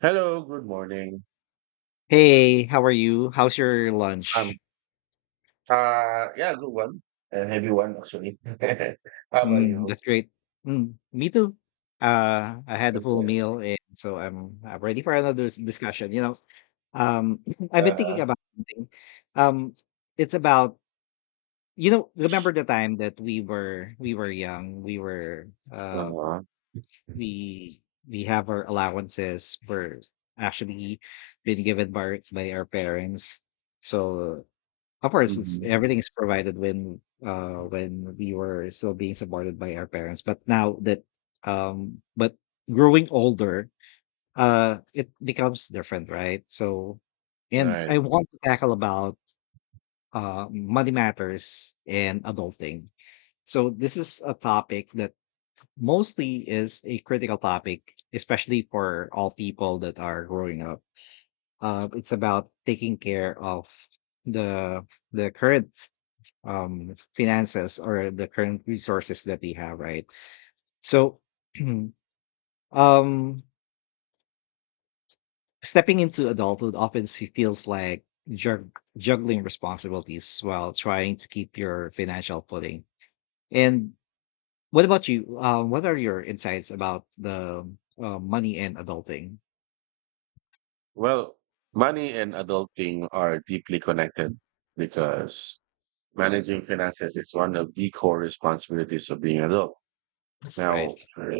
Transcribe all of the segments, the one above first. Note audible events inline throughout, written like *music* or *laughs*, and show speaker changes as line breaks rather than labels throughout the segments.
Hello, good morning.
Hey, how are you? How's your lunch?
Um, yeah, good one. A heavy one, actually. *laughs* How about
Mm,
you?
that's great. Mm, me too. I had a full
Okay.
meal, and so I am ready for another discussion. Um, *clears throat* I've been thinking
Uh-huh.
about something. Um, it's about remember the time that we were young. We were
Uh-huh.
we we have our allowances. We're actually been given by our parents. So of course, it's
Hmm.
everything is provided when we were still being supported by our parents. But now that, but growing older, it becomes different, right? So and
Right.
I want to tackle about money matters and adulting. So this is a topic that mostly is a critical topic, especially for all people that are growing up. It's about taking care of the current finances or the current resources that they have, right? So *clears throat* um stepping into adulthood often feels like jug- juggling responsibilities while trying to keep your financial footing. And what about you? What are your insights about the, money and adulting?
Well, money and adulting are deeply connected because managing finances is one of the core responsibilities of being adult. Now,
Right.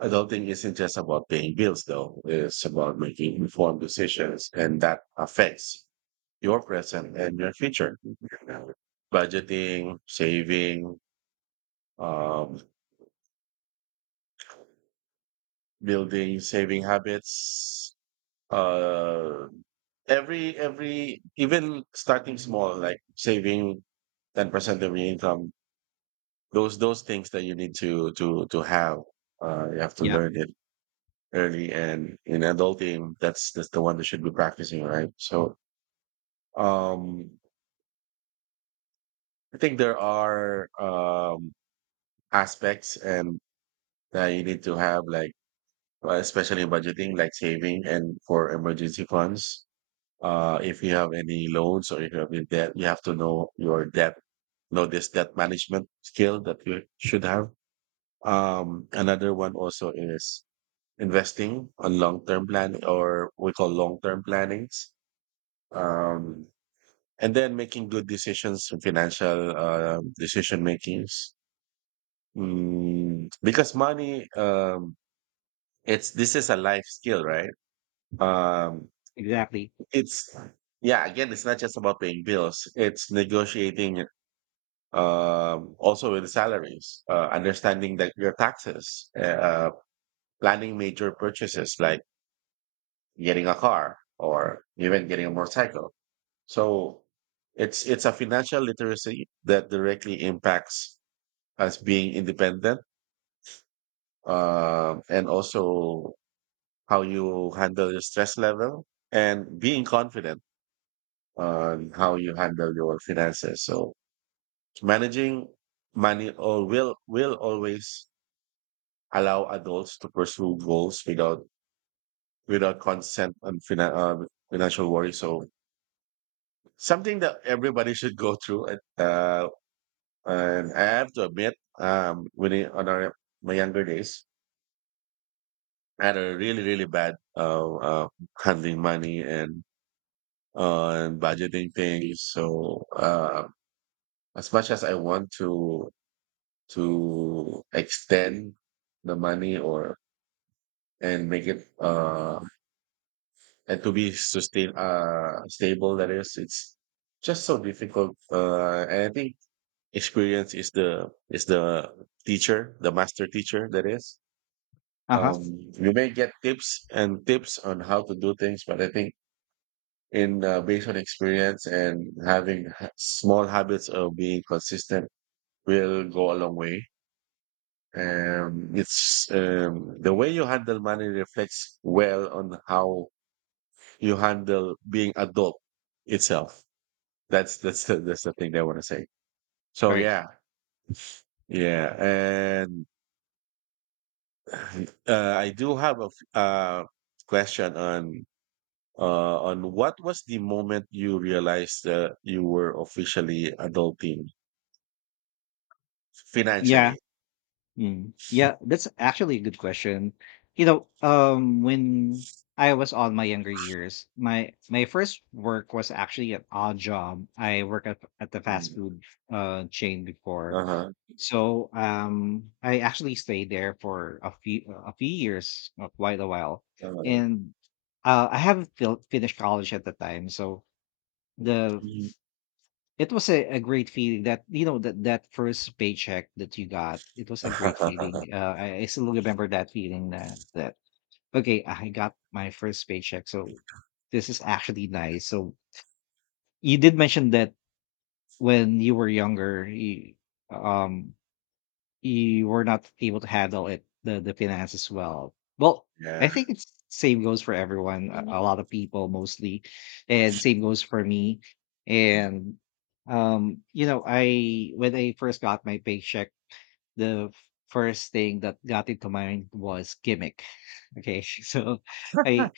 adulting isn't just about paying bills, though. It's about making informed decisions, and that affects your present and your future. Budgeting, saving, um, building saving habits. Uh, every even starting small, like saving 10% of your income. Those things that you need to have. You have to
Yeah.
learn it early, and in adulting, that's the one that should be practicing, right? So, um, I think there are aspects and that you need to have, like especially in budgeting, like saving and for emergency funds. If you have any loans or if you have any debt, you have to know your debt, know this debt management skill that you should have. Another one also is investing on long-term planning, or we call long-term plannings. um and then making good decisions, financial decision makings. Because money it's, this is a life skill, right? Um,
Exactly.
it's, yeah, again, it's not just about paying bills. It's negotiating also with salaries, understanding that your taxes, planning major purchases like getting a car or even getting a motorcycle. So it's a financial literacy that directly impacts us being independent, and also how you handle your stress level and being confident on how you handle your finances. So managing money or will always allow adults to pursue goals without consent and financial worry. So something that everybody should go through. And I have to admit, when I, on our, my younger days, I had a really bad handling money and budgeting things. So as much as I want to extend the money, or and make it and to be sustain stable, that is, it's just so difficult. And I think experience is the teacher, the master teacher, that is.
Uh-huh.
You may get tips and tips on how to do things, but I think in based on experience and having small habits of being consistent will go a long way. It's, the way you handle money reflects well on how you handle being adult itself. That's the thing they want to say. So
Right.
yeah, yeah, and *sighs* I do have a question on what was the moment you realized that you were officially adulting
Yeah.
financially?
Mm. Yeah, that's actually a good question. When I was on my younger years, my first work was actually an odd job. I worked at the fast
Mm.
food chain before,
Uh-huh.
so I actually stayed there for a few years, quite a while,
Uh-huh.
and I haven't finished college at the time, so the
Mm.
it was a great feeling that, you know, that that first paycheck that you got, it was a great feeling.
*laughs*
I still remember that feeling that okay, I got my first paycheck, so this is actually nice. So you did mention that when you were younger, you, um, you were not able to handle it the finances well. Well, I
Yeah.
think it's same goes for everyone, a, Mhm. A lot of people mostly, and same goes for me. And, you know, I when I first got my paycheck, the first thing that got into mind was gimmick. Okay, *laughs* so I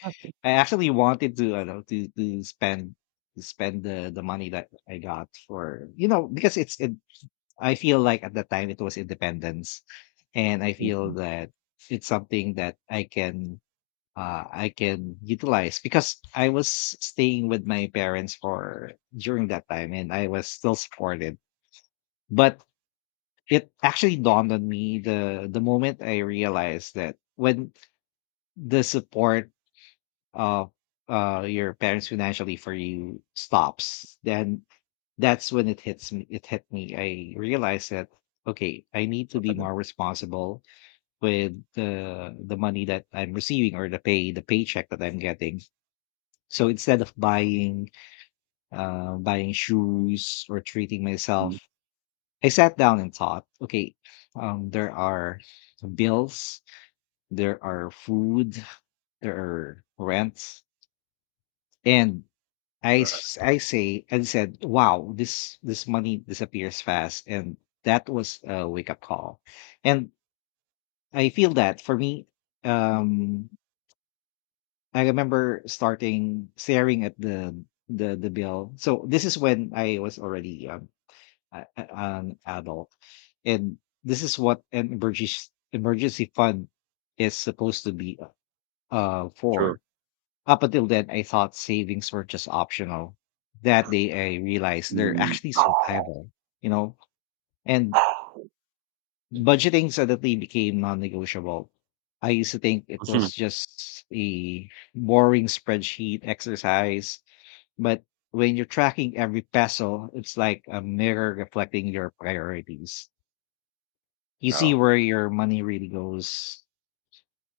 I actually wanted to I know to to spend the money that I got for you know because it's it. I feel like at that time it was independence, and I feel
Mhm.
that it's something that I can, I can utilize because I was staying with my parents for during that time, and I was still supported. But it actually dawned on me the moment I realized that when the support of, your parents financially for you stops, then that's when it hit me. I realized that okay, I need to
What
be
are the-
more responsible with the money that I'm receiving, or the paycheck that I'm getting. So instead of buying, buying shoes or treating
Mhm.
myself, I sat down and thought okay, there are bills, there are food, there are rent, and I s- I say and said, "Wow, this money disappears fast," and that was a wake up call. And I feel that for me, um, I remember starting staring at the the bill. So this is when I was already, an adult, and this is what an emergency fund is supposed to be
True.
for. Up until then, I thought savings were just optional. That day, I realized they're
Mhm.
actually survival, you know? And budgeting suddenly became non negotiable. I used to think it
Mhm.
was just a boring spreadsheet exercise, but when you're tracking every peso, it's like a mirror reflecting your priorities. You see
No.
where your money really goes.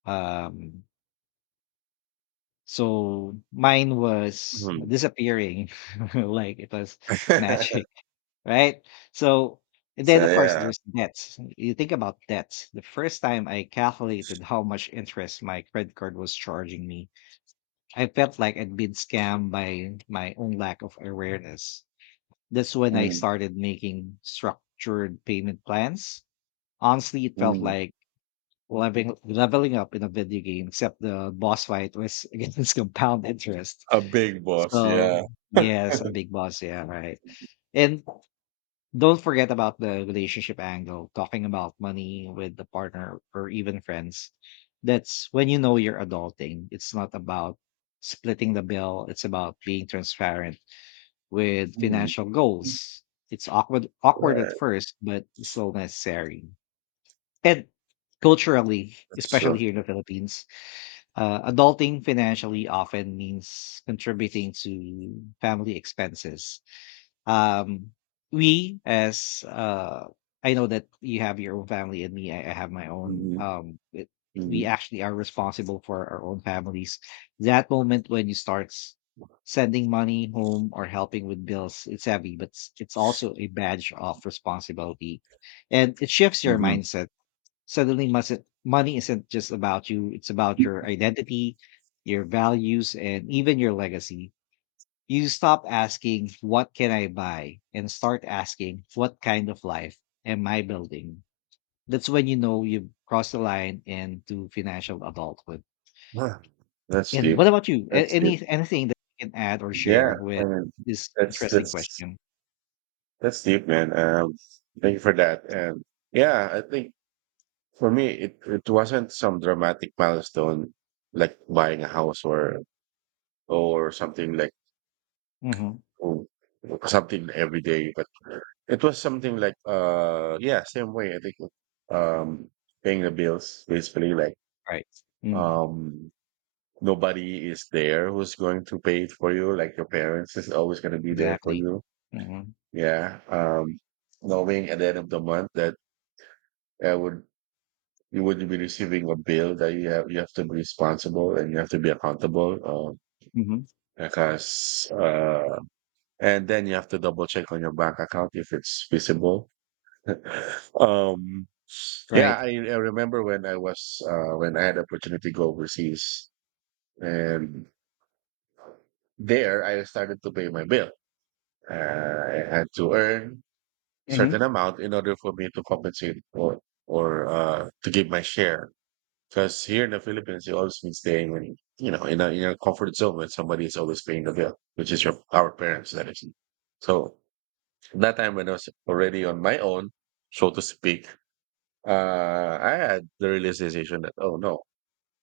Um, So mine was
Mhm.
disappearing *laughs* like it was magic,
*laughs*
*laughs* right? So and
So,
then of course
yeah.
there's debts. You think about debts. The first time I calculated how much interest my credit card was charging me, I felt like I'd been scammed by my own lack of awareness. That's when I
Mm,
started making structured payment plans. Honestly, it felt
mm.
like leveling up in a video game, except the boss fight was *laughs* against compound interest.
A big boss,
So,
yeah.
yes,
*laughs*
a big boss, yeah, right. And don't forget about the relationship angle, talking about money with the partner or even friends. That's when you know you're adulting. It's not about splitting the bill, it's about being transparent with
Mm.
financial goals. It's awkward at
Right,
first, but it's still necessary. And culturally,
that's
especially
true.
here in the Philippines, adulting financially often means contributing to family expenses. Um we as uh I know that you have your own family and me I have my own
Mhm,
we
mhm,
actually are responsible for our own families. That moment when you start sending money home or helping with bills, it's heavy, but it's also a badge of responsibility, and it shifts your
mhm.
mindset. Suddenly must money isn't just about you, it's about your identity, your values, and even your legacy. You stop asking, "What can I buy?" and start asking, "What kind of life am I building?" That's when you know you've crossed the line into financial adulthood.
Yeah. That's
And what
deep.
about you? A-
That's deep.
Any anything that you can add or
Yeah,
share with
I mean,
this
that's
interesting
that's
question?
that's deep, man. Thank you for that. And yeah, I think for me, it wasn't some dramatic milestone like buying a house or something like,
Hmm.
oh, something every day, but it was something like yeah, same way, I think um paying the bills, basically, like
Right. Mm,
um nobody is there who's going to pay it for you, like your parents is always gonna be there for
exactly.
you.
Hmm.
Yeah. Knowing at the end of the month that I would you would be receiving a bill that you have to be responsible and you have to be accountable.
Hmm.
Because and then you have to double check on your bank account if it's feasible. Um, yeah,
Right.
I remember when I was when I had the opportunity to go overseas, and there I started to pay my bill. I had to earn
Hmm.
certain amount in order for me to compensate or to give my share. Because here in the Philippines, you always been staying, in a comfort zone, when somebody is always paying the bill, which is your our parents, that is. So that time when I was already on my own, so to speak, I had the realization that, oh no,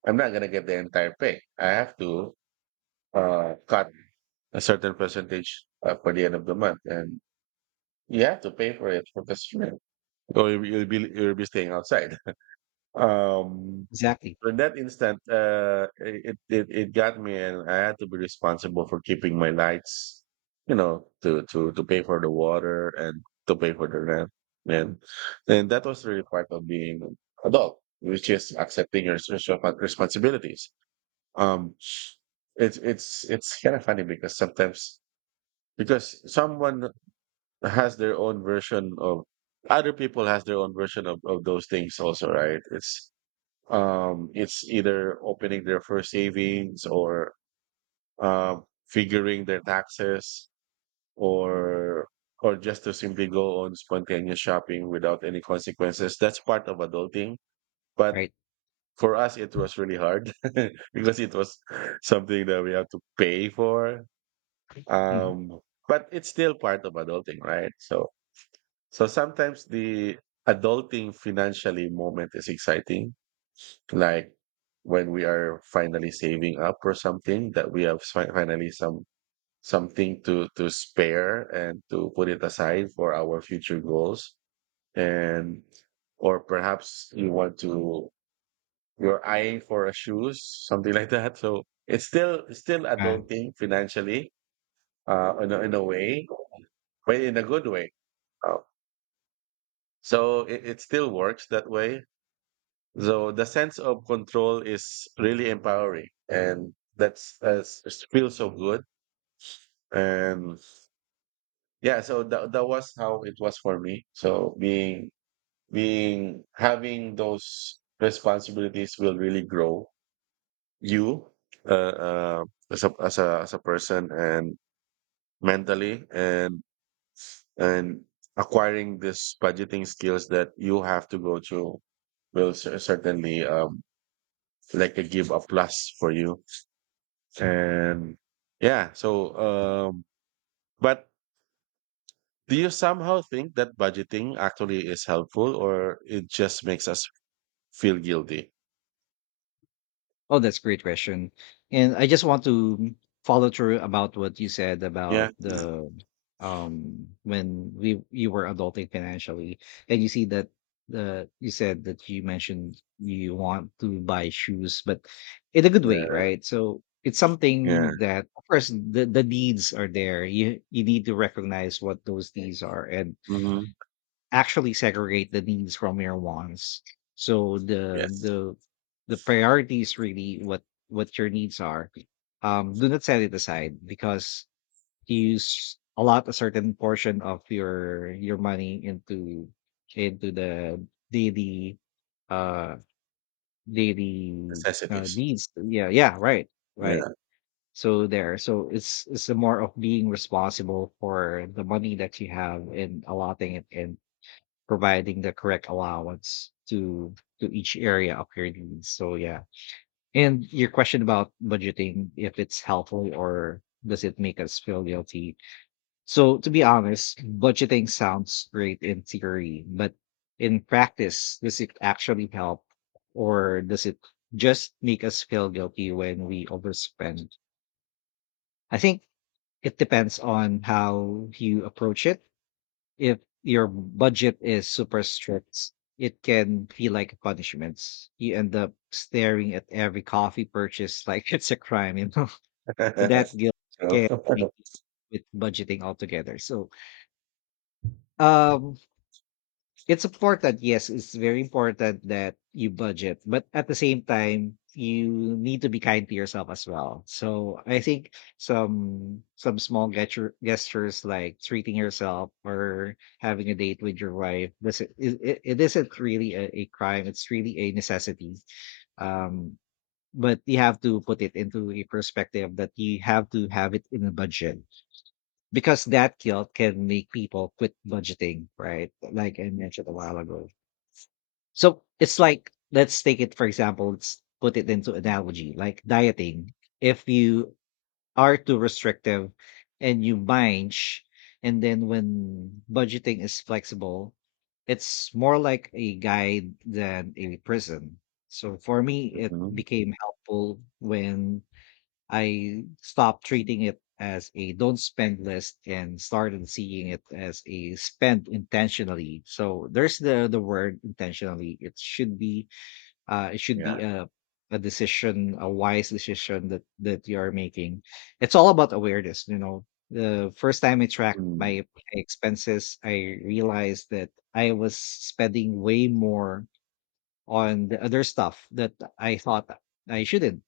I'm not going to get the entire pay. I have to cut a certain percentage for the end of the month. And you have to pay for it for this year. Or you'll be staying outside. *laughs* Um,
Exactly.
so in that instant, it got me, and I had to be responsible for keeping my lights, to pay for the water and to pay for the rent, and and that was really part of being adult, which is accepting your responsibilities. Um, it's kind of funny because sometimes, because someone has their own version of other people has their own version of those things also, right? It's it's either opening their first savings or figuring their taxes, or or just to simply go on spontaneous shopping without any consequences. That's part of adulting. But
Right.
for us, it was really hard *laughs* because it was something that we have to pay for.
Hmm.
Um, but it's still part of adulting, right? So sometimes the adulting financially moment is exciting, like when we are finally saving up for something that we have finally, something to spare and to put it aside for our future goals, and or perhaps you want to you're eyeing for a shoes, something *laughs* like that. So it's still adulting financially, in a, way, but in a good way. Uh, so it, it still works that way. So the sense of control is really empowering, and that's it feels so good. And yeah, so that was how it was for me. So being, having those responsibilities will really grow you, uh, uh, as a person, and mentally, and acquiring this budgeting skills that you have to go through will certainly, like, a give a plus for you. And yeah, so, but do you somehow think that budgeting actually is helpful, or it just makes us feel guilty?
Oh, that's a great question. And I just want to follow through about what you said
Yeah,
about the, when we you were adulting financially and you see that the you said that you mentioned you want to buy shoes, but in a good way,
yeah,
right? So it's
yeah.
something that of course the needs are there. You need to recognize what those needs are and
Hmm.
actually segregate the needs from your wants. So the
Yes,
the priority is really what your needs are. Do not set it aside because you use a lot a certain portion of your money into the daily, uh
necessities.
needs. Yeah, yeah, right, right.
Yeah.
So there, so it's a more of being responsible for the money that you have and allotting it in providing the correct allowance to each area of your needs. So yeah. And your question about budgeting, if it's helpful or does it make us feel guilty? So to be honest, budgeting sounds great in theory, but in practice, does it actually help, or does it just make us feel guilty when we overspend? I think it depends on how you approach it. If your budget is super strict, it can feel like a punishment. You end up staring at every coffee purchase *laughs* like it's a crime, you know. *laughs* That
*laughs*
guilt can
So.
make you
*laughs*
quit budgeting altogether. So um it's important. Yes, it's very important that you budget, but at the same time, you need to be kind to yourself as well. So I think some small gestures like treating yourself or having a date with your wife it isn't really a crime. It's really a necessity. Um, but you have to put it into a perspective that you have to have it in a budget, because that guilt can make people quit budgeting, right? Like I mentioned a while ago. So it's like let's take it for example, let's put it into analogy, like dieting. If you are too restrictive and you binge, and then when budgeting is flexible, it's more like a guide than a prison. So for me, it
Mhm.
became helpful when I stopped treating it as a don't spend list and started seeing it as a spend intentionally. So there's the word intentionally. It should be, it should be
Yeah.
a decision, a wise decision that you are making. It's all about awareness, you know. The first time I tracked
Mm.
my expenses, I realized that I was spending way more on the other stuff that I thought I shouldn't.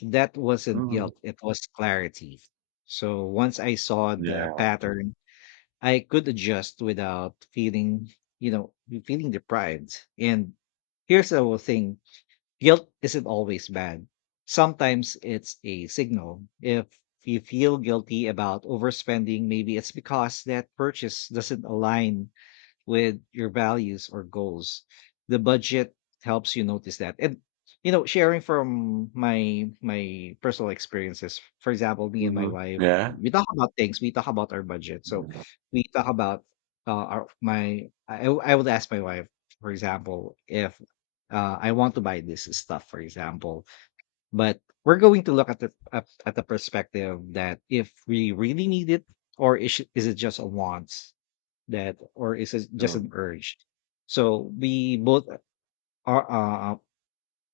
That wasn't
Mhm.
guilt, it was clarity. So once I saw the
Yeah.
pattern, I could adjust without feeling, you know, feeling deprived. And here's the whole thing, guilt isn't always bad. Sometimes it's a signal. If you feel guilty about overspending, maybe it's because that purchase doesn't align with your values or goals. The budget helps you notice that. And you know, sharing from my personal experiences, for example, me and my
Hmm.
wife,
Yeah.
we talk about things. We talk about our budget. So we talk about, our my. I would ask my wife, for example, if I want to buy this stuff, for example, but we're going to look at at the perspective that if we really need it or is it just a want that or is it just an urge so we both are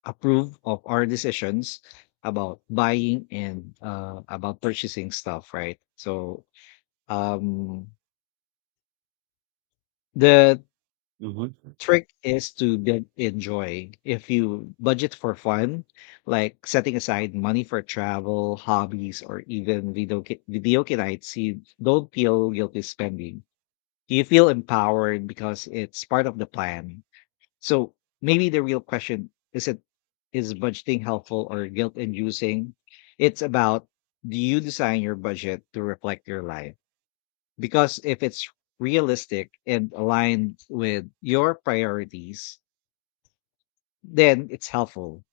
approve of our decisions about buying and about purchasing stuff, right? So um the
Mm-hmm.
trick is to build in joy. If you budget for fun, like setting aside money for travel, hobbies, or even nights, you don't feel guilty spending, you feel empowered because it's part of the plan. So maybe the real question isn't is budgeting helpful or guilt inducing? It's about, do you design your budget to reflect your life? Because if it's realistic and aligned with your priorities, then it's helpful.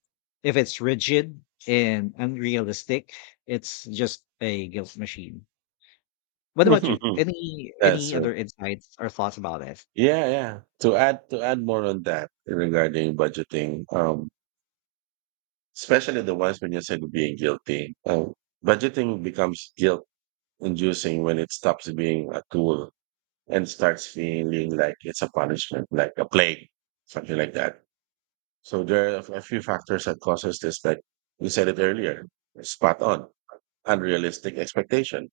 If it's rigid and unrealistic, it's just a guilt machine. What about you?
*laughs*
Any
That's
any
true.
other insights or thoughts about it?
Yeah, yeah. To add more on that regarding budgeting, especially the ones when you said being guilty. Budgeting becomes guilt inducing when it stops being a tool and starts feeling like it's a punishment, like a plague, something like that. So there are a few factors that causes this, like, you said it earlier, spot on: unrealistic expectation.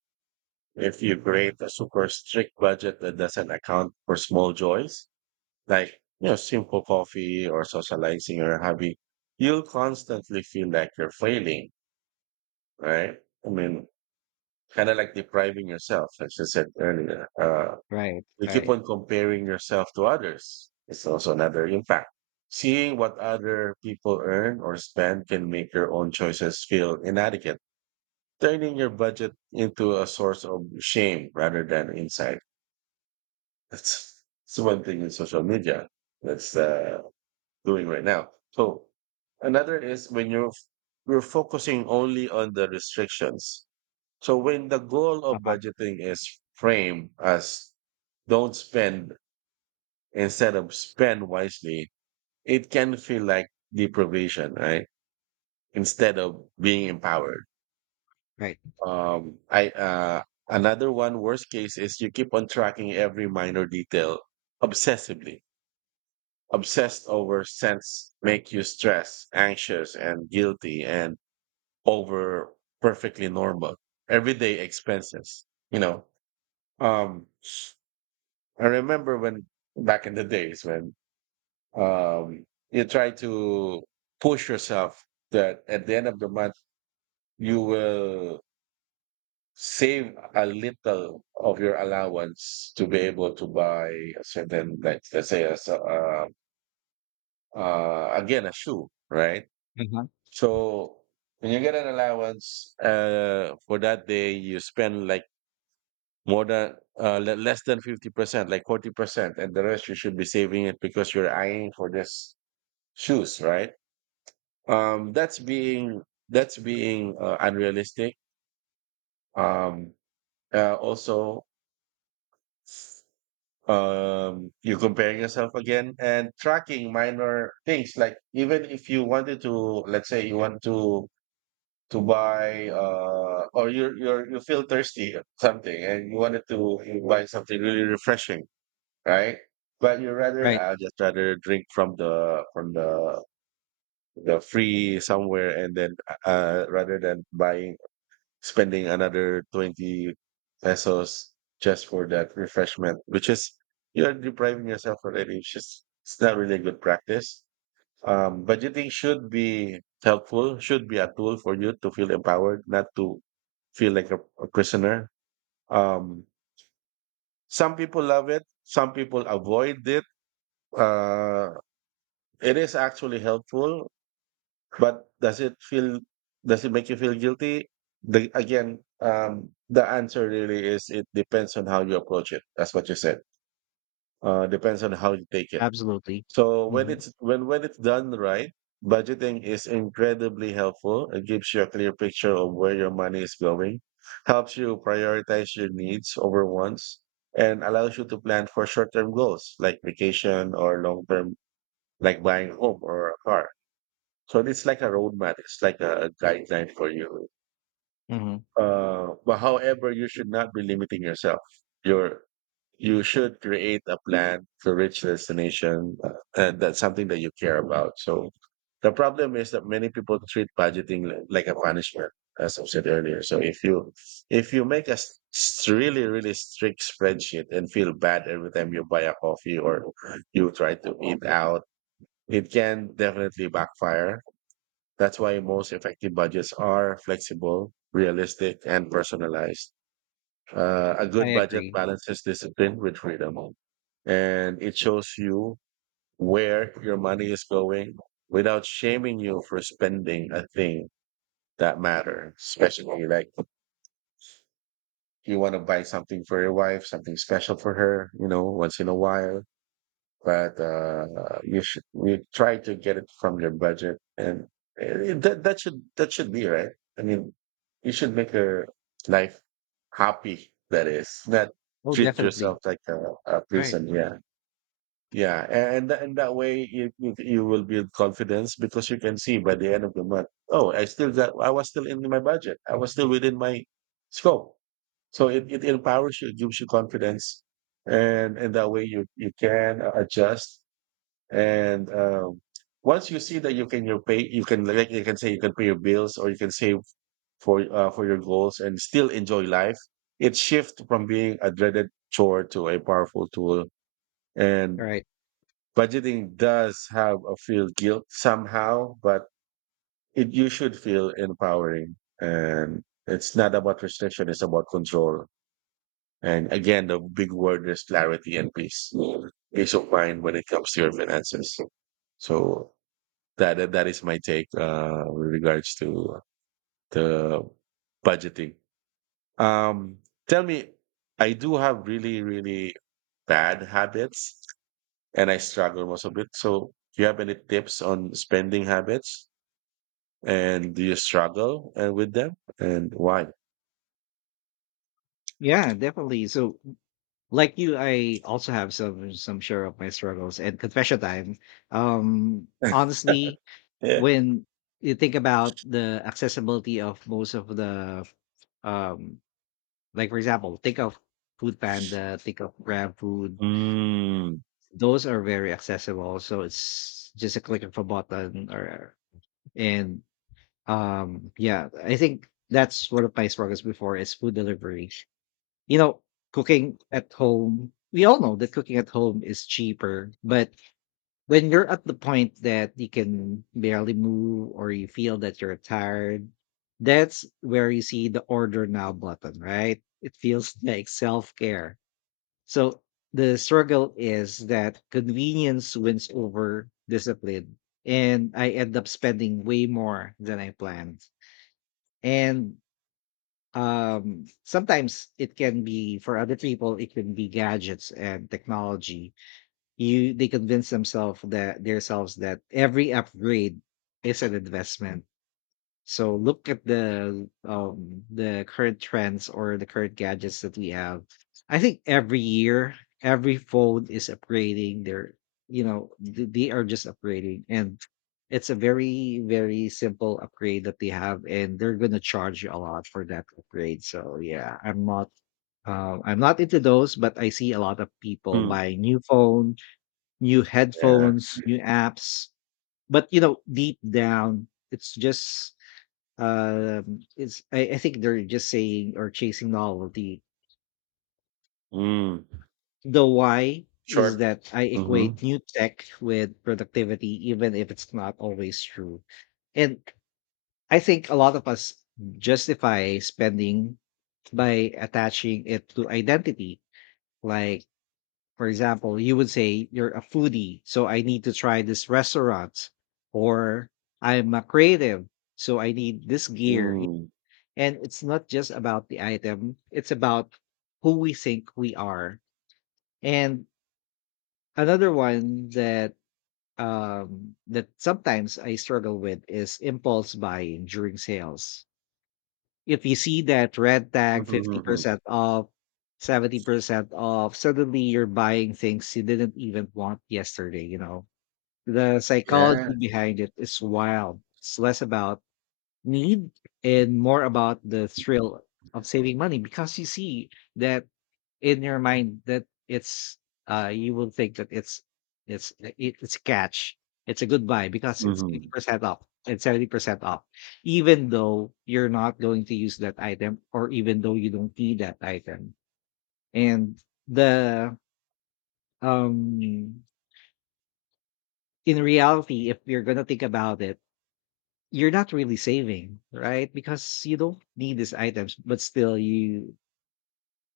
If you create a super strict budget that doesn't account for small joys, like, simple coffee or socializing or a hobby, you'll constantly feel like you're failing, right? I mean, kind of like depriving yourself, as I said earlier.
Right,
You keep
right.
on comparing yourself to others. It's also another impact. Seeing what other people earn or spend can make your own choices feel inadequate, turning your budget into a source of shame rather than insight. That's one thing in social media that's doing right now. So another is when you're focusing only on the restrictions. So when the goal of
Uh-huh.
budgeting is framed as "don't spend" instead of "spend wisely," it can feel like deprivation, right? Instead of being empowered.
Right.
I, another one worst case is you keep on tracking every minor detail obsessively. Obsessed over sense make you stressed, anxious, and guilty, and over perfectly normal everyday expenses. Um, I remember when back in the days when, um, you try to push yourself that at the end of the month you will save a little of your allowance to be able to buy a certain, like, let's say a, again, a shoe, right?
Uh-huh.
So when you get an allowance for that day you spend like more than less than 50% like 40%, and the rest you should be saving it because you're eyeing for this shoes, right? Um, that's being that's being unrealistic. Um, also, you're comparing yourself again and tracking minor things. Like, even if you wanted to, let's say you want to buy, or you feel thirsty or something, and you wanted to buy something really refreshing, right? But you rather,
Right.
I'll just rather drink from the know, free somewhere and then rather than buying spending another 20 pesos just for that refreshment, which is you're depriving yourself already. It's just it's not really a good practice. Budgeting should be helpful, should be a tool for you to feel empowered, not to feel like a prisoner. um, some people love it, some people avoid it. uh, it is actually helpful. But does it feel, does it make you feel guilty? The Again, the answer really is it depends on how you approach it. That's what you said. Depends on how you take it.
Absolutely.
So when
Mhm.
it's when when it's done right, budgeting is incredibly helpful. It gives you a clear picture of where your money is going, helps you prioritize your needs over wants, and allows you to plan for short-term goals like vacation, or long-term, like buying a home or a car. So it's like a roadmap, it's like a guideline for you.
Mhm.
But however, you should not be limiting yourself. You're you should create a plan to reach the destination, and that's something that you care about. So the problem is that many people treat budgeting like a punishment, as I've said earlier. So if you make a really really strict spreadsheet and feel bad every time you buy a coffee or you try to eat out, it can definitely backfire. That's why most effective budgets are flexible, realistic, and personalized. A
I
good budget
agree.
balances discipline with freedom, and it shows you where your money is going without shaming you for spending a thing that matter. Especially like you want to buy something for your wife, something special for her, you know, once in a while. But you should we try to get it from your budget, and that should be right. I mean, you should make your life happy. That is not
Oh,
treat yourself
definitely.
like a
Right.
prison. Yeah, yeah, and that way you will build confidence because you can see by the end of the month, oh, I was still in my budget, I was still within my scope. So it empowers you, it gives you confidence, and that way you can adjust. And once you see that you can you pay you can like you can say you can pay your bills or you can save for your goals and still enjoy life, it shifts from being a dreaded chore to a powerful tool. And
Right.
budgeting does have a feel guilt somehow, but it you should feel empowering. And it's not about restriction; it's about control. And again, the big word is clarity and peace, peace of mind when it comes to your finances. So that that is my take with regards to the budgeting. Um, Tell me, I do have really really bad habits, and I struggle most of it. So do you have any tips on spending habits, and do you struggle with them, and why?
Yeah, definitely. So like you, I also have some share of my struggles and confession time.
*laughs*
Honestly,
Yeah.
when you think about the accessibility of most of the um like for example, think of Food Panda, think of Grab Food.
Mm.
Those are very accessible. So it's just a click of a button, or and yeah, I think that's one of my struggles before is food delivery. You know, cooking at home, we all know that cooking at home is cheaper, but when you're at the point that you can barely move or you feel that you're tired, that's where you see the order now button, right? It feels like self care. So the struggle is that convenience wins over discipline, and I end up spending way more than I planned. And sometimes it can be for other people, it can be gadgets and technology. You they convince themselves that every upgrade is an investment. So look at the current trends or the current gadgets that we have. I think every year, every phone is upgrading their, you know, they are just upgrading and it's a very, very simple upgrade that they have and they're gonna charge you a lot for that upgrade. So yeah, I'm not into those, but I see a lot of people
Hmm.
buying new phone, new
Yeah.
headphones, new apps. But you know, deep down, it's just it's I think they're just saying or chasing novelty.
Mm.
The why is
Short.
that I equate
Mm-hmm.
new tech with productivity, even if it's not always true. And I think a lot of us justify spending by attaching it to identity. Like, for example, you would say, you're a foodie, so I need to try this restaurant, or I'm a creative, so I need this gear.
Mm.
And it's not just about the item, it's about who we think we are. And another one that that sometimes I struggle with is impulse buying during sales. If you see that red tag
Mm-hmm.
50% off, 70% off, suddenly you're buying things you didn't even want yesterday, you know. The
Yeah.
psychology behind it is wild. It's less about need and more about the thrill of saving money because you see that in your mind that it's you will think that it's it's a catch, it's a good buy because it's
Mm-hmm.
80% off and 70% off even though you're not going to use that item or even though you don't need that item and the um in reality if you're going to think about it, you're not really saving, right? Because you don't need these items, but still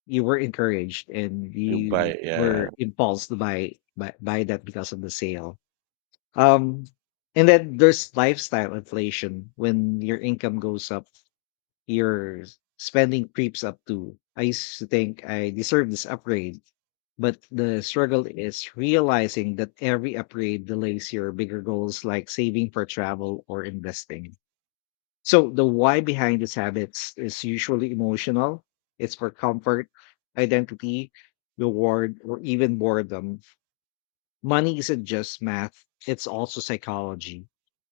you were encouraged and
You
you
buy.
were
Yeah.
impulsed to buy that because of the sale. Um and then there's lifestyle inflation. When your income goes up, your spending creeps up too. I used to think I deserve this upgrade, but the struggle is realizing that every upgrade delays your bigger goals like saving for travel or investing. So the why behind these habits is usually emotional. It's for comfort, identity, reward, or even boredom. Money isn't just math, it's also psychology.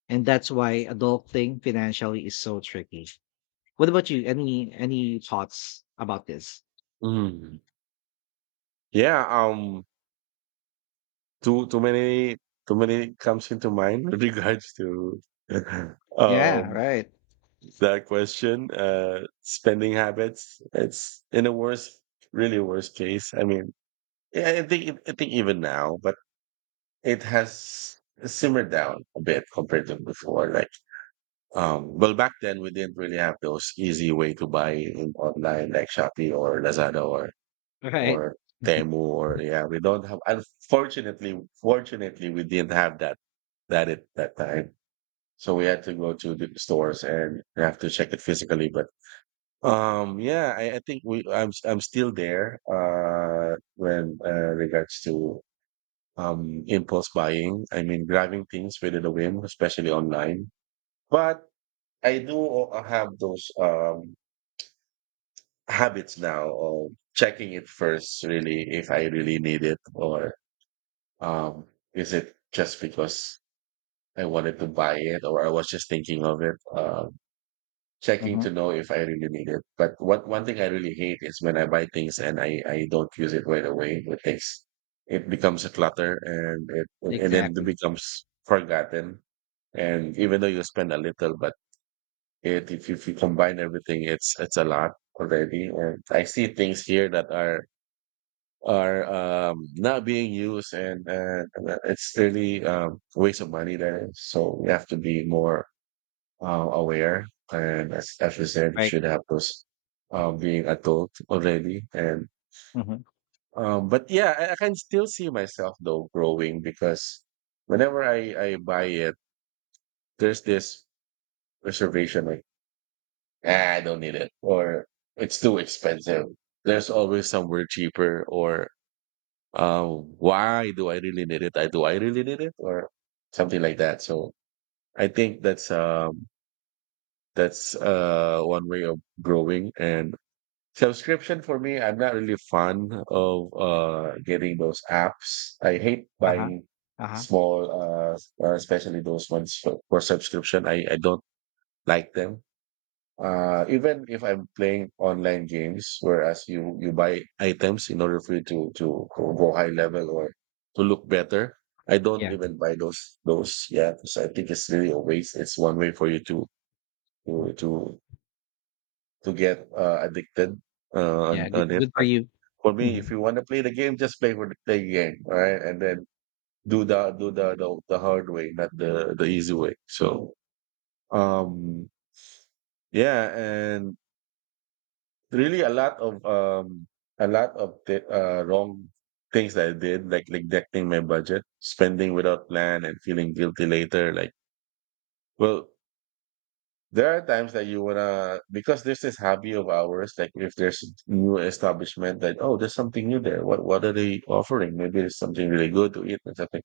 And that's why adulting financially is so tricky. What about you? Any thoughts about this?
Mm. Yeah. Too too many comes into mind with regards to *laughs*
Yeah,
um,
right.
that question. Spending habits. It's in a worst, really worst case. I mean, yeah, I think even now, but it has simmered down a bit compared to before. Like, well, back then we didn't really have those easy way to buy in online like Shopee or Lazada or
Right.
or
*laughs*
Temu, or yeah, we don't have, unfortunately, fortunately we didn't have that at that time. So we had to go to the stores and have to check it physically. But yeah, I think we I'm still there when regards to impulse buying. I mean grabbing things within a whim, especially online. But I do have those habits now of checking it first really if I really need it, or Um, is it just because I wanted to buy it, or I was just thinking of it? Checking
Hmm.
to know if I really need it. But what one thing I really hate is when I buy things and I don't use it right away. It takes, it becomes a clutter, and it and then it
Exactly.
becomes forgotten. And even though you spend a little, but it if you combine everything, it's a lot already. And I see things here that are not being used, and, and it's really a waste of money there. So we have to be more aware. And as you said, you
Right.
should have those being adult already. And
Hmm.
but yeah, I can still see myself though growing because whenever I buy it, there's this reservation like, ah, I don't need it, or it's too expensive. There's always somewhere cheaper, or why do I really need it? I really need it, or something like that. So I think that's one way of growing. And subscription for me, I'm not really fond of getting those apps. I hate
Uh-huh.
buying
Uh-huh.
small especially those ones for subscription. I don't like them, even if I'm playing online games, whereas you buy items in order for you to go high level or to look better. I don't
Yeah.
even buy those yet. So I think it's really a waste. It's one way for you to to to get addicted
Yeah.
on
Good,
on it.
good for
But
you.
for me, if
Mhm.
you want to play the game, just play for the play game, all right? And then do the hard way, not the easy way. So um yeah, and really a lot of the, wrong things that I did, like neglecting my budget, spending without plan, and feeling guilty later. Like, well, there are times that you wanna, because there's this hobby of ours, like if there's new establishment that, oh, there's something new there. What are they offering? Maybe there's something really good to eat and something.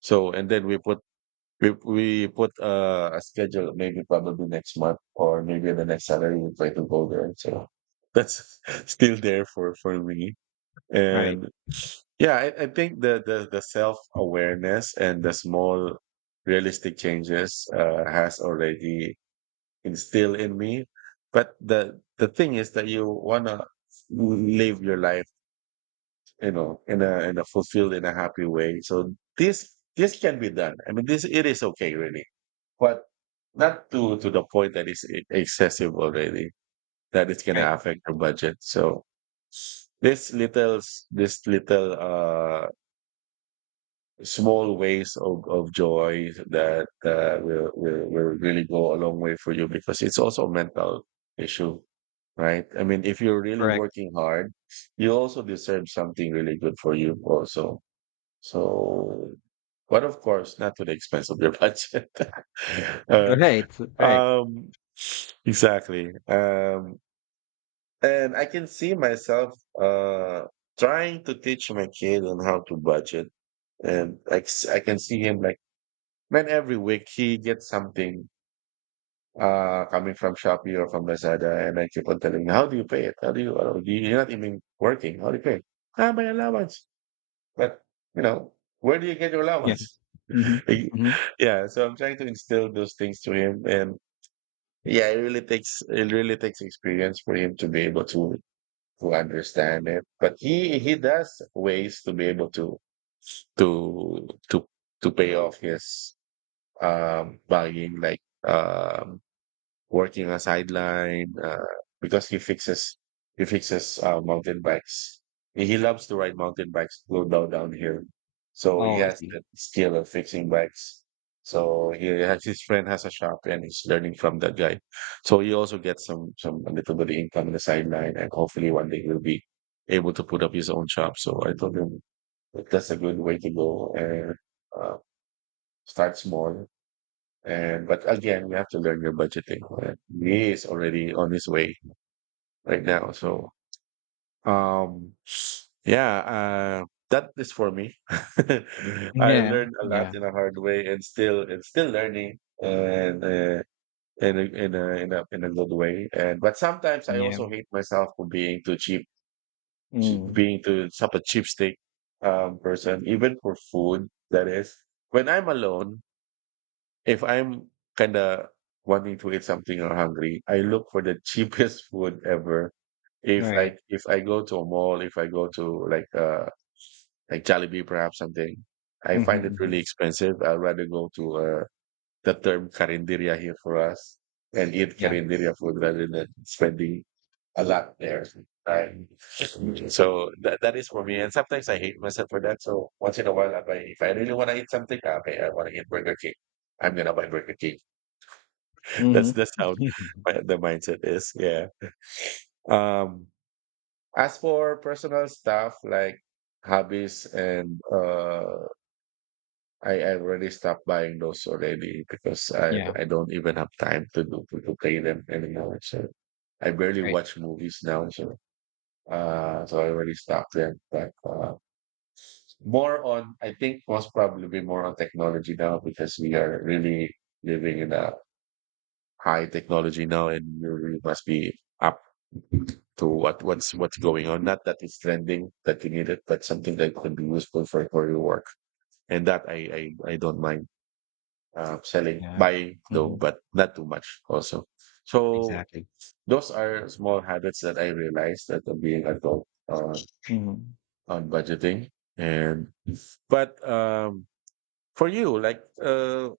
So, and then we put a schedule, maybe probably next month, or maybe the next salary we try to go there. So that's *laughs* still there for me.
All right.
And yeah, I think the self awareness and the small realistic changes has already instilled in me. But the thing is that you wanna live your life, you know, in a fulfilled, in a happy way. So this this can be done. I mean, this it is okay, really, but not to the point that it's excessive already, that it's
Right.
gonna affect your budget. So this little small ways of joy that will really go a long way for you because it's also a mental issue, right? I mean, if you're really
Correct.
working hard, you also deserve something really good for you also. So but of course not to the expense of your budget. *laughs*
*laughs*
uh,
Right. Right.
um, exactly. And I can see myself uh trying to teach my kid on how to budget, and I can see him like, man, every week he gets something coming from Shopee or from Lazada, and I keep on telling him, how do you pay it? How do you? You're not even working. How do you pay it? Ah, my allowance. But, you know, where do you get your
Yeah.
allowance?
Mhm. Mhm.
*laughs* Yeah. So I'm trying to instill those things to him, and yeah, it really takes, it really takes experience for him to be able to understand it. But he does ways to be able to to to pay off his buying, like um working a sideline, because he fixes mountain bikes. He loves to ride mountain bikes, go down here. So he
Oh, I
has
see.
that skill of fixing bikes. So he has his friend has a shop and he's learning from that guy. So he also gets some a little bit of income in the sideline, and hopefully one day he'll be able to put up his own shop. So I told him that that's a good way to go. And uh, start small. And but again, you have to learn your budgeting, right? He is already on his way right now. So um yeah, that is for me. *laughs* I
Yeah.
learned a lot
Yeah.
in a hard way, and still learning, and in a, in a good way. And but sometimes I
Yeah.
also hate myself for being too cheap,
Mm.
being too such a cheapskate person, even for food, that is. When I'm alone, if I'm kinda wanting to eat something or hungry, I look for the cheapest *laughs* food ever.
All
If
right.
I, if I go to a mall, if I go to like Jollibee perhaps something, I
Mhm,
find it really
mhm.
expensive. I'd rather go to a the term carinderia here for us and eat
Yeah.
carinderia food rather than spending a lot there. Right. So that is for me. And sometimes I hate myself for that. So once in a while, I buy, if I really want to eat something, okay, I want to eat Burger King. I'm gonna buy Burger King. *laughs* That's
Mhm.
that's how
*laughs*
the mindset is. Yeah. Um. As for personal stuff like hobbies and I already stopped buying those already because I
Yeah.
I don't even have time to to play them anymore. So I barely
Right.
watch movies now. So I already stopped them. But more on I think most probably be more on technology now because we are really living in a high technology now and we really must be up to what's going on. Not that it's trending that you need it, but something that could be useful for your work. And that I don't mind. Selling,
Yeah.
buying though,
Mhm.
but not too much also. So
Exactly.
those are small habits that I realized that of being adult,
Mhm.
on budgeting. And but for you, like,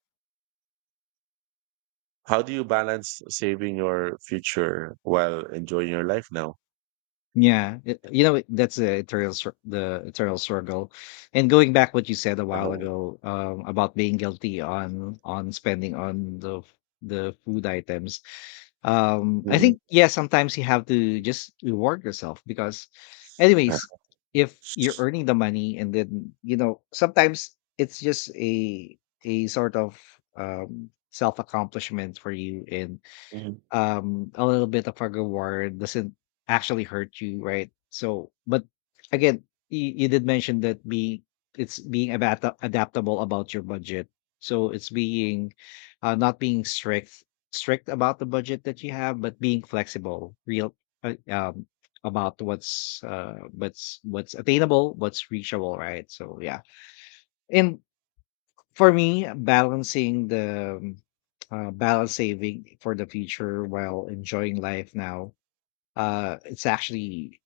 how do you balance saving your future while enjoying your life now?
Yeah. It you know, that's the eternal struggle. And going back what you said a while
Uh-huh.
ago, about being guilty on spending on the food items. I
Mhm.
think yeah, sometimes you have to just reward yourself because
Uh,
anyways, if you're earning the money, and then you know sometimes it's just a sort of self accomplishment for you, and
mm.
a little bit of a reward doesn't actually hurt you, right? So but again, you did mention that being it's being about adaptable about your budget, so it's being not being strict about the budget that you have but being flexible real uh, um about what's attainable, what's reachable, right? So yeah, and for me, balancing the balance saving for the future while enjoying life now, it's actually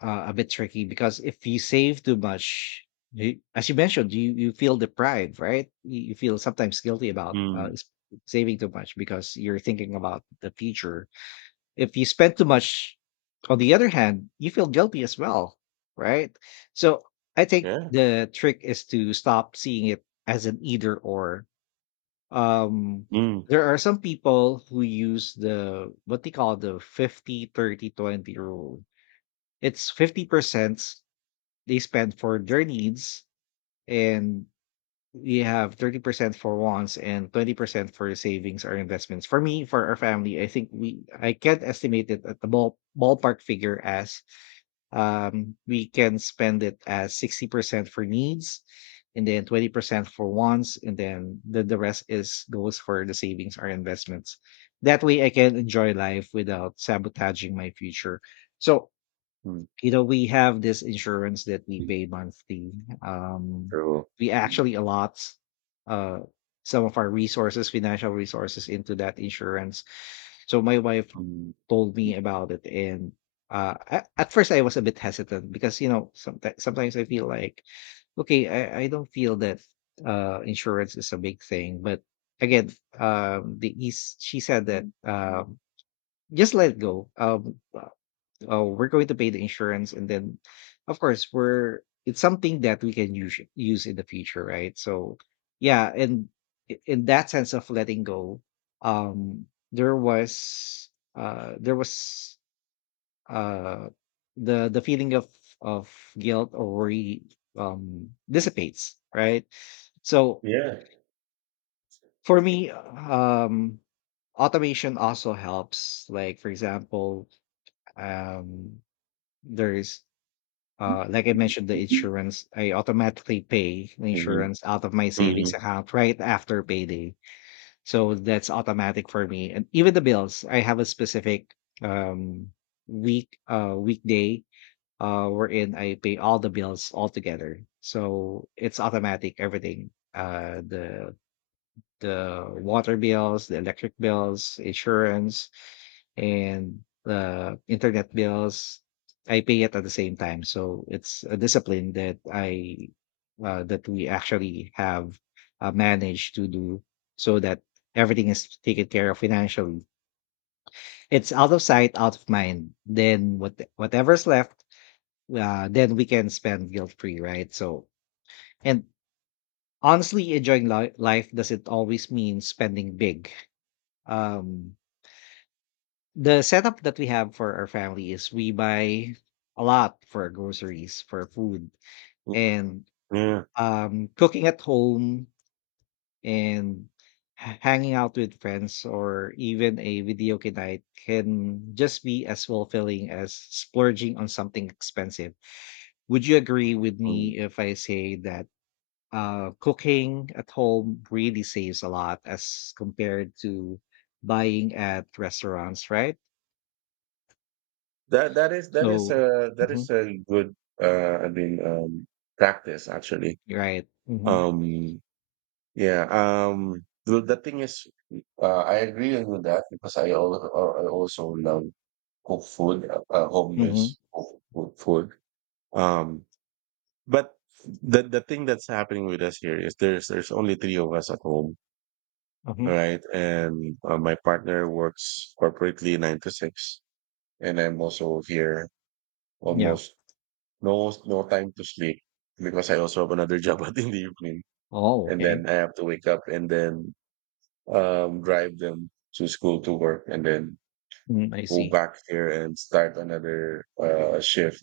a bit tricky because if you save too much, you, as you mentioned, you feel deprived, right? You feel sometimes guilty about
Mm.
saving too much because you're thinking about the future. If you spend too much, on the other hand, you feel guilty as well, right? So I think
Yeah.
the trick is to stop seeing it as an either or. um,
Mm.
there are some people who use the what they call the 50/30/20 rule. It's 50% they spend for their needs and we have 30% for wants and 20% for savings or investments. For me, for our family, I think we I can't estimate it at the ballpark figure as we can spend it as 60% for needs and then 20% for wants and then the rest is goes for the savings or investments, that way I can enjoy life without sabotaging my future. So
Mm.
you know, we have this insurance that we pay monthly.
True.
We actually allot uh some of our resources, financial resources, into that insurance. So my wife
Mm.
told me about it, and at first I was a bit hesitant because you know sometimes I feel like okay, I don't feel that insurance is a big thing but again, the east she said that just let it go we're going to pay the insurance and then of course we're it's something that we can use in the future, right? So yeah, and in that sense of letting go um, there was uh, there was uh the feeling of guilt or worry dissipates, right? So
Yeah.
for me automation also helps, like for example, um there's like I mentioned the insurance, I automatically pay the
Mm-hmm.
insurance out of my
Hmm.
savings account right after payday. So that's automatic for me, and even the bills, I have a specific um week weekday wherein I pay all the bills altogether. So it's automatic everything. The water bills, the electric bills, insurance, and the internet bills. I pay it at the same time. So it's a discipline that I that we actually have managed to do so that everything is taken care of financially. It's out of sight, out of mind. Then whatever's left then we can spend guilt free, right? So, and honestly, enjoying life doesn't always mean spending big. Um, the setup that we have for our family is we buy a lot for our groceries, for food, and
Yeah.
cooking at home and hanging out with friends or even a video game night can just be as fulfilling as splurging on something expensive. Would you agree with
Mm.
me if I say that cooking at home really saves a lot as compared to buying at restaurants, right?
That
So,
that
mhm,
is a good I mean practice actually.
right. Mm-hmm,
Um yeah, the thing is, I agree with that because I also love cook food, home
mm-hmm,
based cook food. Um but the thing that's happening with us here is there's only three of us at home,
hmm.
right? And my partner works corporately 9 to 6, and I'm also here
Yeah.
almost. No, no time to sleep because I also have another job *laughs* at in the evening,
Oh,
and
okay.
then I have to wake up, and then, drive them to school, to work, and then
Mm, I
go
see.
back here and start another, shift.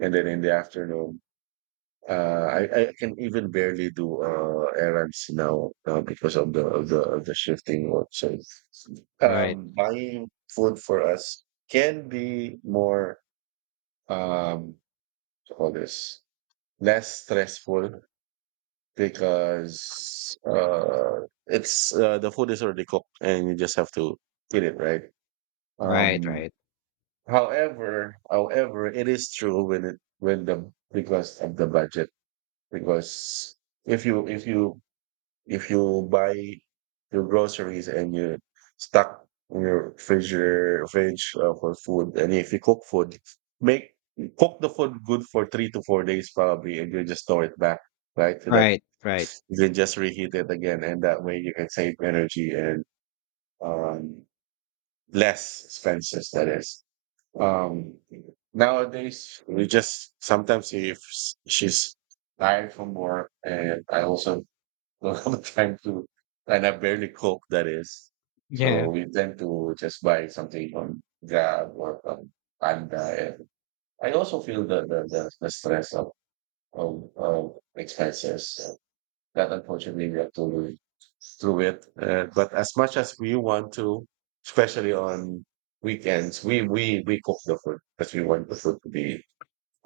And then in the afternoon, uh, I I can even barely do, errands now, because of the shifting work. So,
Right,
buying food for us can be more, um, what do you call this, less stressful, because it's, the food is already cooked and you just have to eat it, right?
right,
Um,
right,
However, it is true when it when the because of the budget. Because if you if you if you buy your groceries and you stock your fridge, for food. And if you cook food, make cook the food good for 3 to 4 days probably, and you just store it back, right? So that
right, right.
you can just reheat it again, and that way you can save energy and, um, less expenses. That is. Um, Nowadays, we just sometimes, if she's tired from work, and I also *laughs* don't have the time to, and I barely cook. That is,
Yeah,
so we tend to just buy something from Grab or from Panda. And I also feel the stress of of expenses that unfortunately we have to live through it. But as much as we want to, especially on weekends, we cook the food because we want the food to be,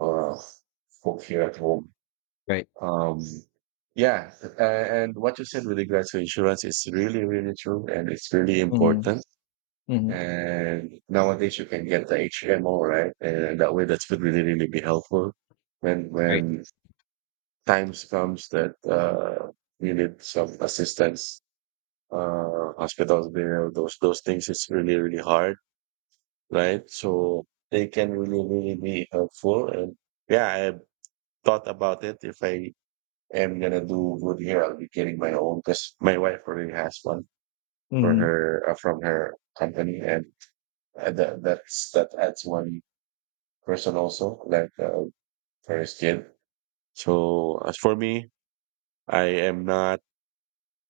uh, cooked here at home.
right.
Um, yeah, and what you said with regards to insurance is really really true, and it's really
Mm-hmm,
important.
mm-hmm,
And nowadays you can get the HMO, right? And that way that would really really be helpful
right.
when times comes that, you need some assistance, hospitals there, those things, it's really, really hard, right? So they can really, really be helpful. And yeah, I thought about it. If I am gonna do good here, I'll be getting my own because my wife already has one for
Mm-hmm,
her from her company, and that adds one person also, like, for his kid. So as for me, I am not.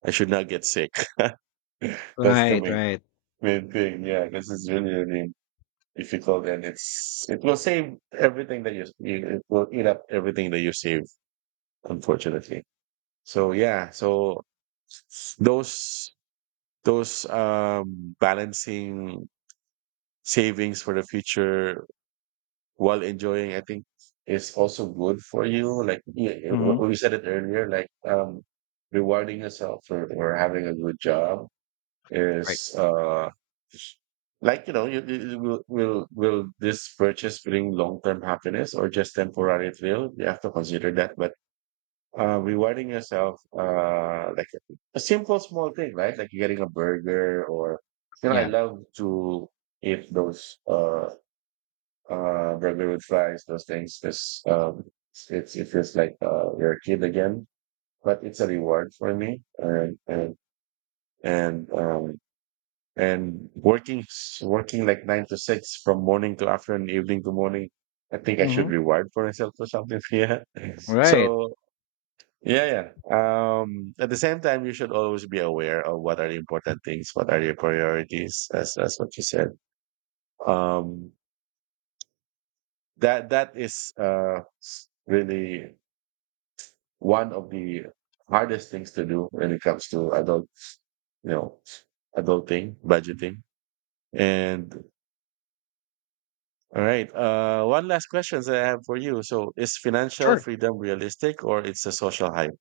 I should not get sick. *laughs* That's the
right, right.
main thing. Yeah, this is really, really difficult, and it will save everything that it will eat up everything that you save, unfortunately. So yeah, so those those, balancing savings for the future while enjoying, I think, is also good for you, like,
Mm-hmm,
what we said it earlier, like, rewarding yourself for having a good job
right.
is, like, you know, will this purchase bring long-term happiness or just temporary thrill? You have to consider that. But rewarding yourself, like a simple small thing, right? Like you getting a burger or, I
Yeah.
love to eat those, burger with fries, those things. This, it's, it feels like, you're a kid again, but it's a reward for me. And um, and working working like 9 to 6 from morning to afternoon, evening to morning. I think I should
Mm-hmm,
reward for myself or something. *laughs* Yeah.
right.
So yeah, yeah. At the same time, you should always be aware of what are the important things, what are your priorities, as what you said. Um, that is really one of the hardest things to do when it comes to adults, you know, adulting, budgeting, and... All right. One last question that I have for you. So, is financial
Sure.
freedom realistic or it's a social hype?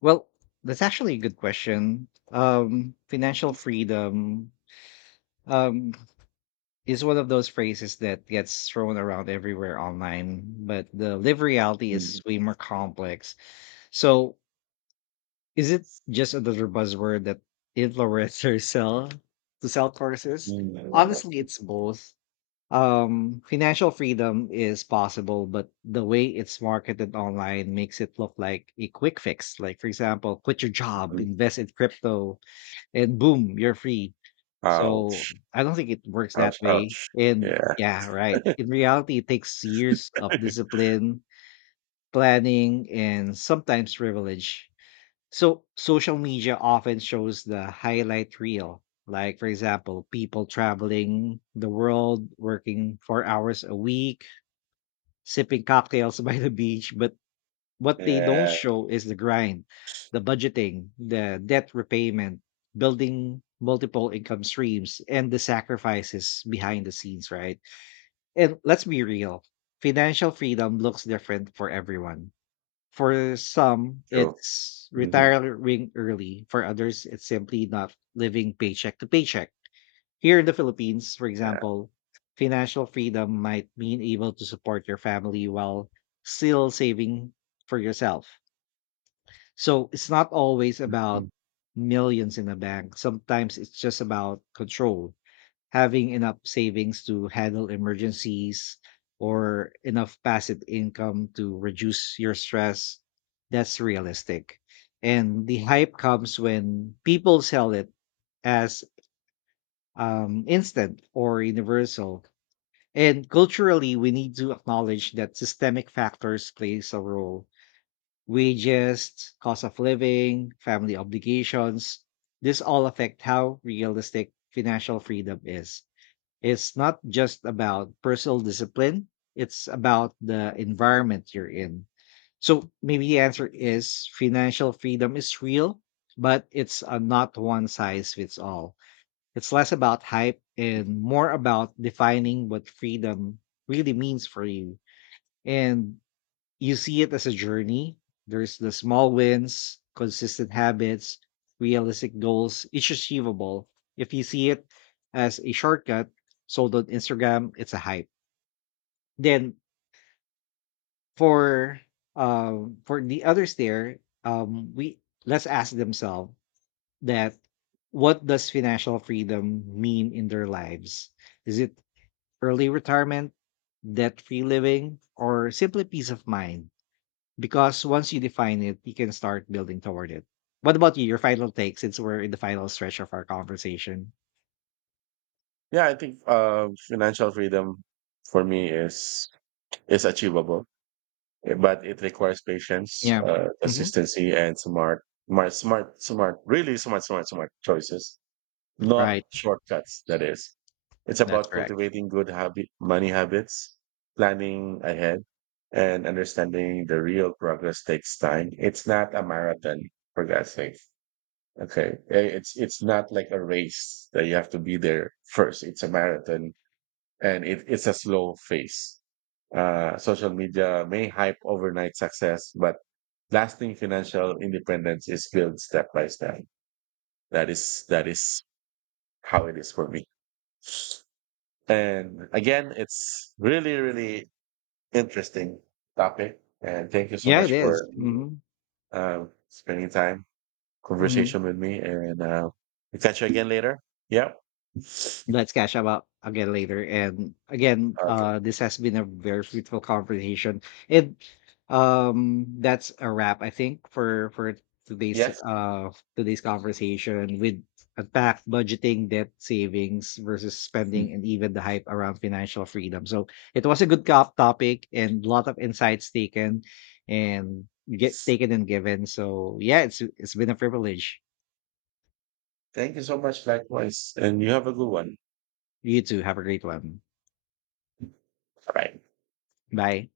Well, that's actually a good question. Financial freedom. Um, is one of those phrases that gets thrown around everywhere online, but the live reality is
*laughs*
way more complex. So, is it just another buzzword that influencers sell to sell courses?
Mm, mm,
Honestly, it's both. Financial freedom is possible, but the way it's marketed online makes it look like a quick fix. Like, for example, quit your job,
mm.
invest in crypto, and boom, you're free. So,
Ouch!
I don't think it works that
Ouch!
way,
Ouch!
and
Yeah.
yeah, right.
*laughs*
In reality, it takes years of discipline, planning, and sometimes privilege. So, social media often shows the highlight reel, like, for example, people traveling the world, working 4 hours a week, sipping cocktails *laughs* by the beach, but what they don't
Yeah.
show is the grind, the budgeting, the debt repayment, building multiple income streams, and the sacrifices behind the scenes, right? And let's be real, financial freedom looks different for everyone. For some,
True.
it's
Hmm.
retiring early. For others, it's simply not living paycheck to paycheck. Here in the Philippines, for
Yeah.
example, financial freedom might mean able to support your family while still saving for yourself, so it's not always about
Mm.
millions in a bank. Sometimes it's just about control, having enough savings to handle emergencies or enough passive income to reduce your stress. That's realistic. And the hype comes when people sell it as instant or universal. And culturally, we need to acknowledge that systemic factors plays a role, wages, cost of living, family obligations. This all affect how realistic financial freedom is. It's not just about personal discipline, it's about the environment you're in. So maybe the answer is financial freedom is real, but it's a not one size fits all. It's less about hype and more about defining what freedom really means for you. And you see it as a journey. There's the small wins, consistent habits, realistic goals. It's achievable. If you see it as a shortcut sold on Instagram, it's a hype. Then for for the others there, we let's ask themselves that, what does financial freedom mean in their lives? Is it early retirement, debt free living, or simply peace of mind? Because once you define it, you can start building toward it. What about you? Your final take, since we're in the final stretch of our conversation.
Yeah, I think, financial freedom for me is achievable, eh, but it requires patience,
Yeah. Hmm.
consistency, and smart, smart, smart, smart, really smart, smart, smart choices. Not
Right.
shortcuts. That is, it's
That's
about
correct.
cultivating good habit, money habits, planning ahead, and understanding the real progress takes time. It's not a marathon, for God's sake. Okay, eh, it's not like a race that you have to be there first. It's a marathon, and it's a slow phase. Social media may hype overnight success, but lasting financial independence is built step by step. That is how it is for me. And again, it's really, really interesting topic. And thank you so
Yeah,
much
it.
for,
Mm-hmm.
spending time
Mm-hmm.
conversation with me. And, we'll catch you again later. Yeah. Okay.
Let's catch up again later. And again, this has been a very fruitful conversation. And that's a wrap, I think, for today's
Yes.
today's conversation with unpacked budgeting, debt savings versus
Mhm.
spending, and even the hype around financial freedom. So it was a good cop topic and a lot of insights taken and get taken and given. So yeah, it's been a privilege.
Thank you so much. Likewise. And you have a good one.
You too. Have a great one.
All right.
Bye.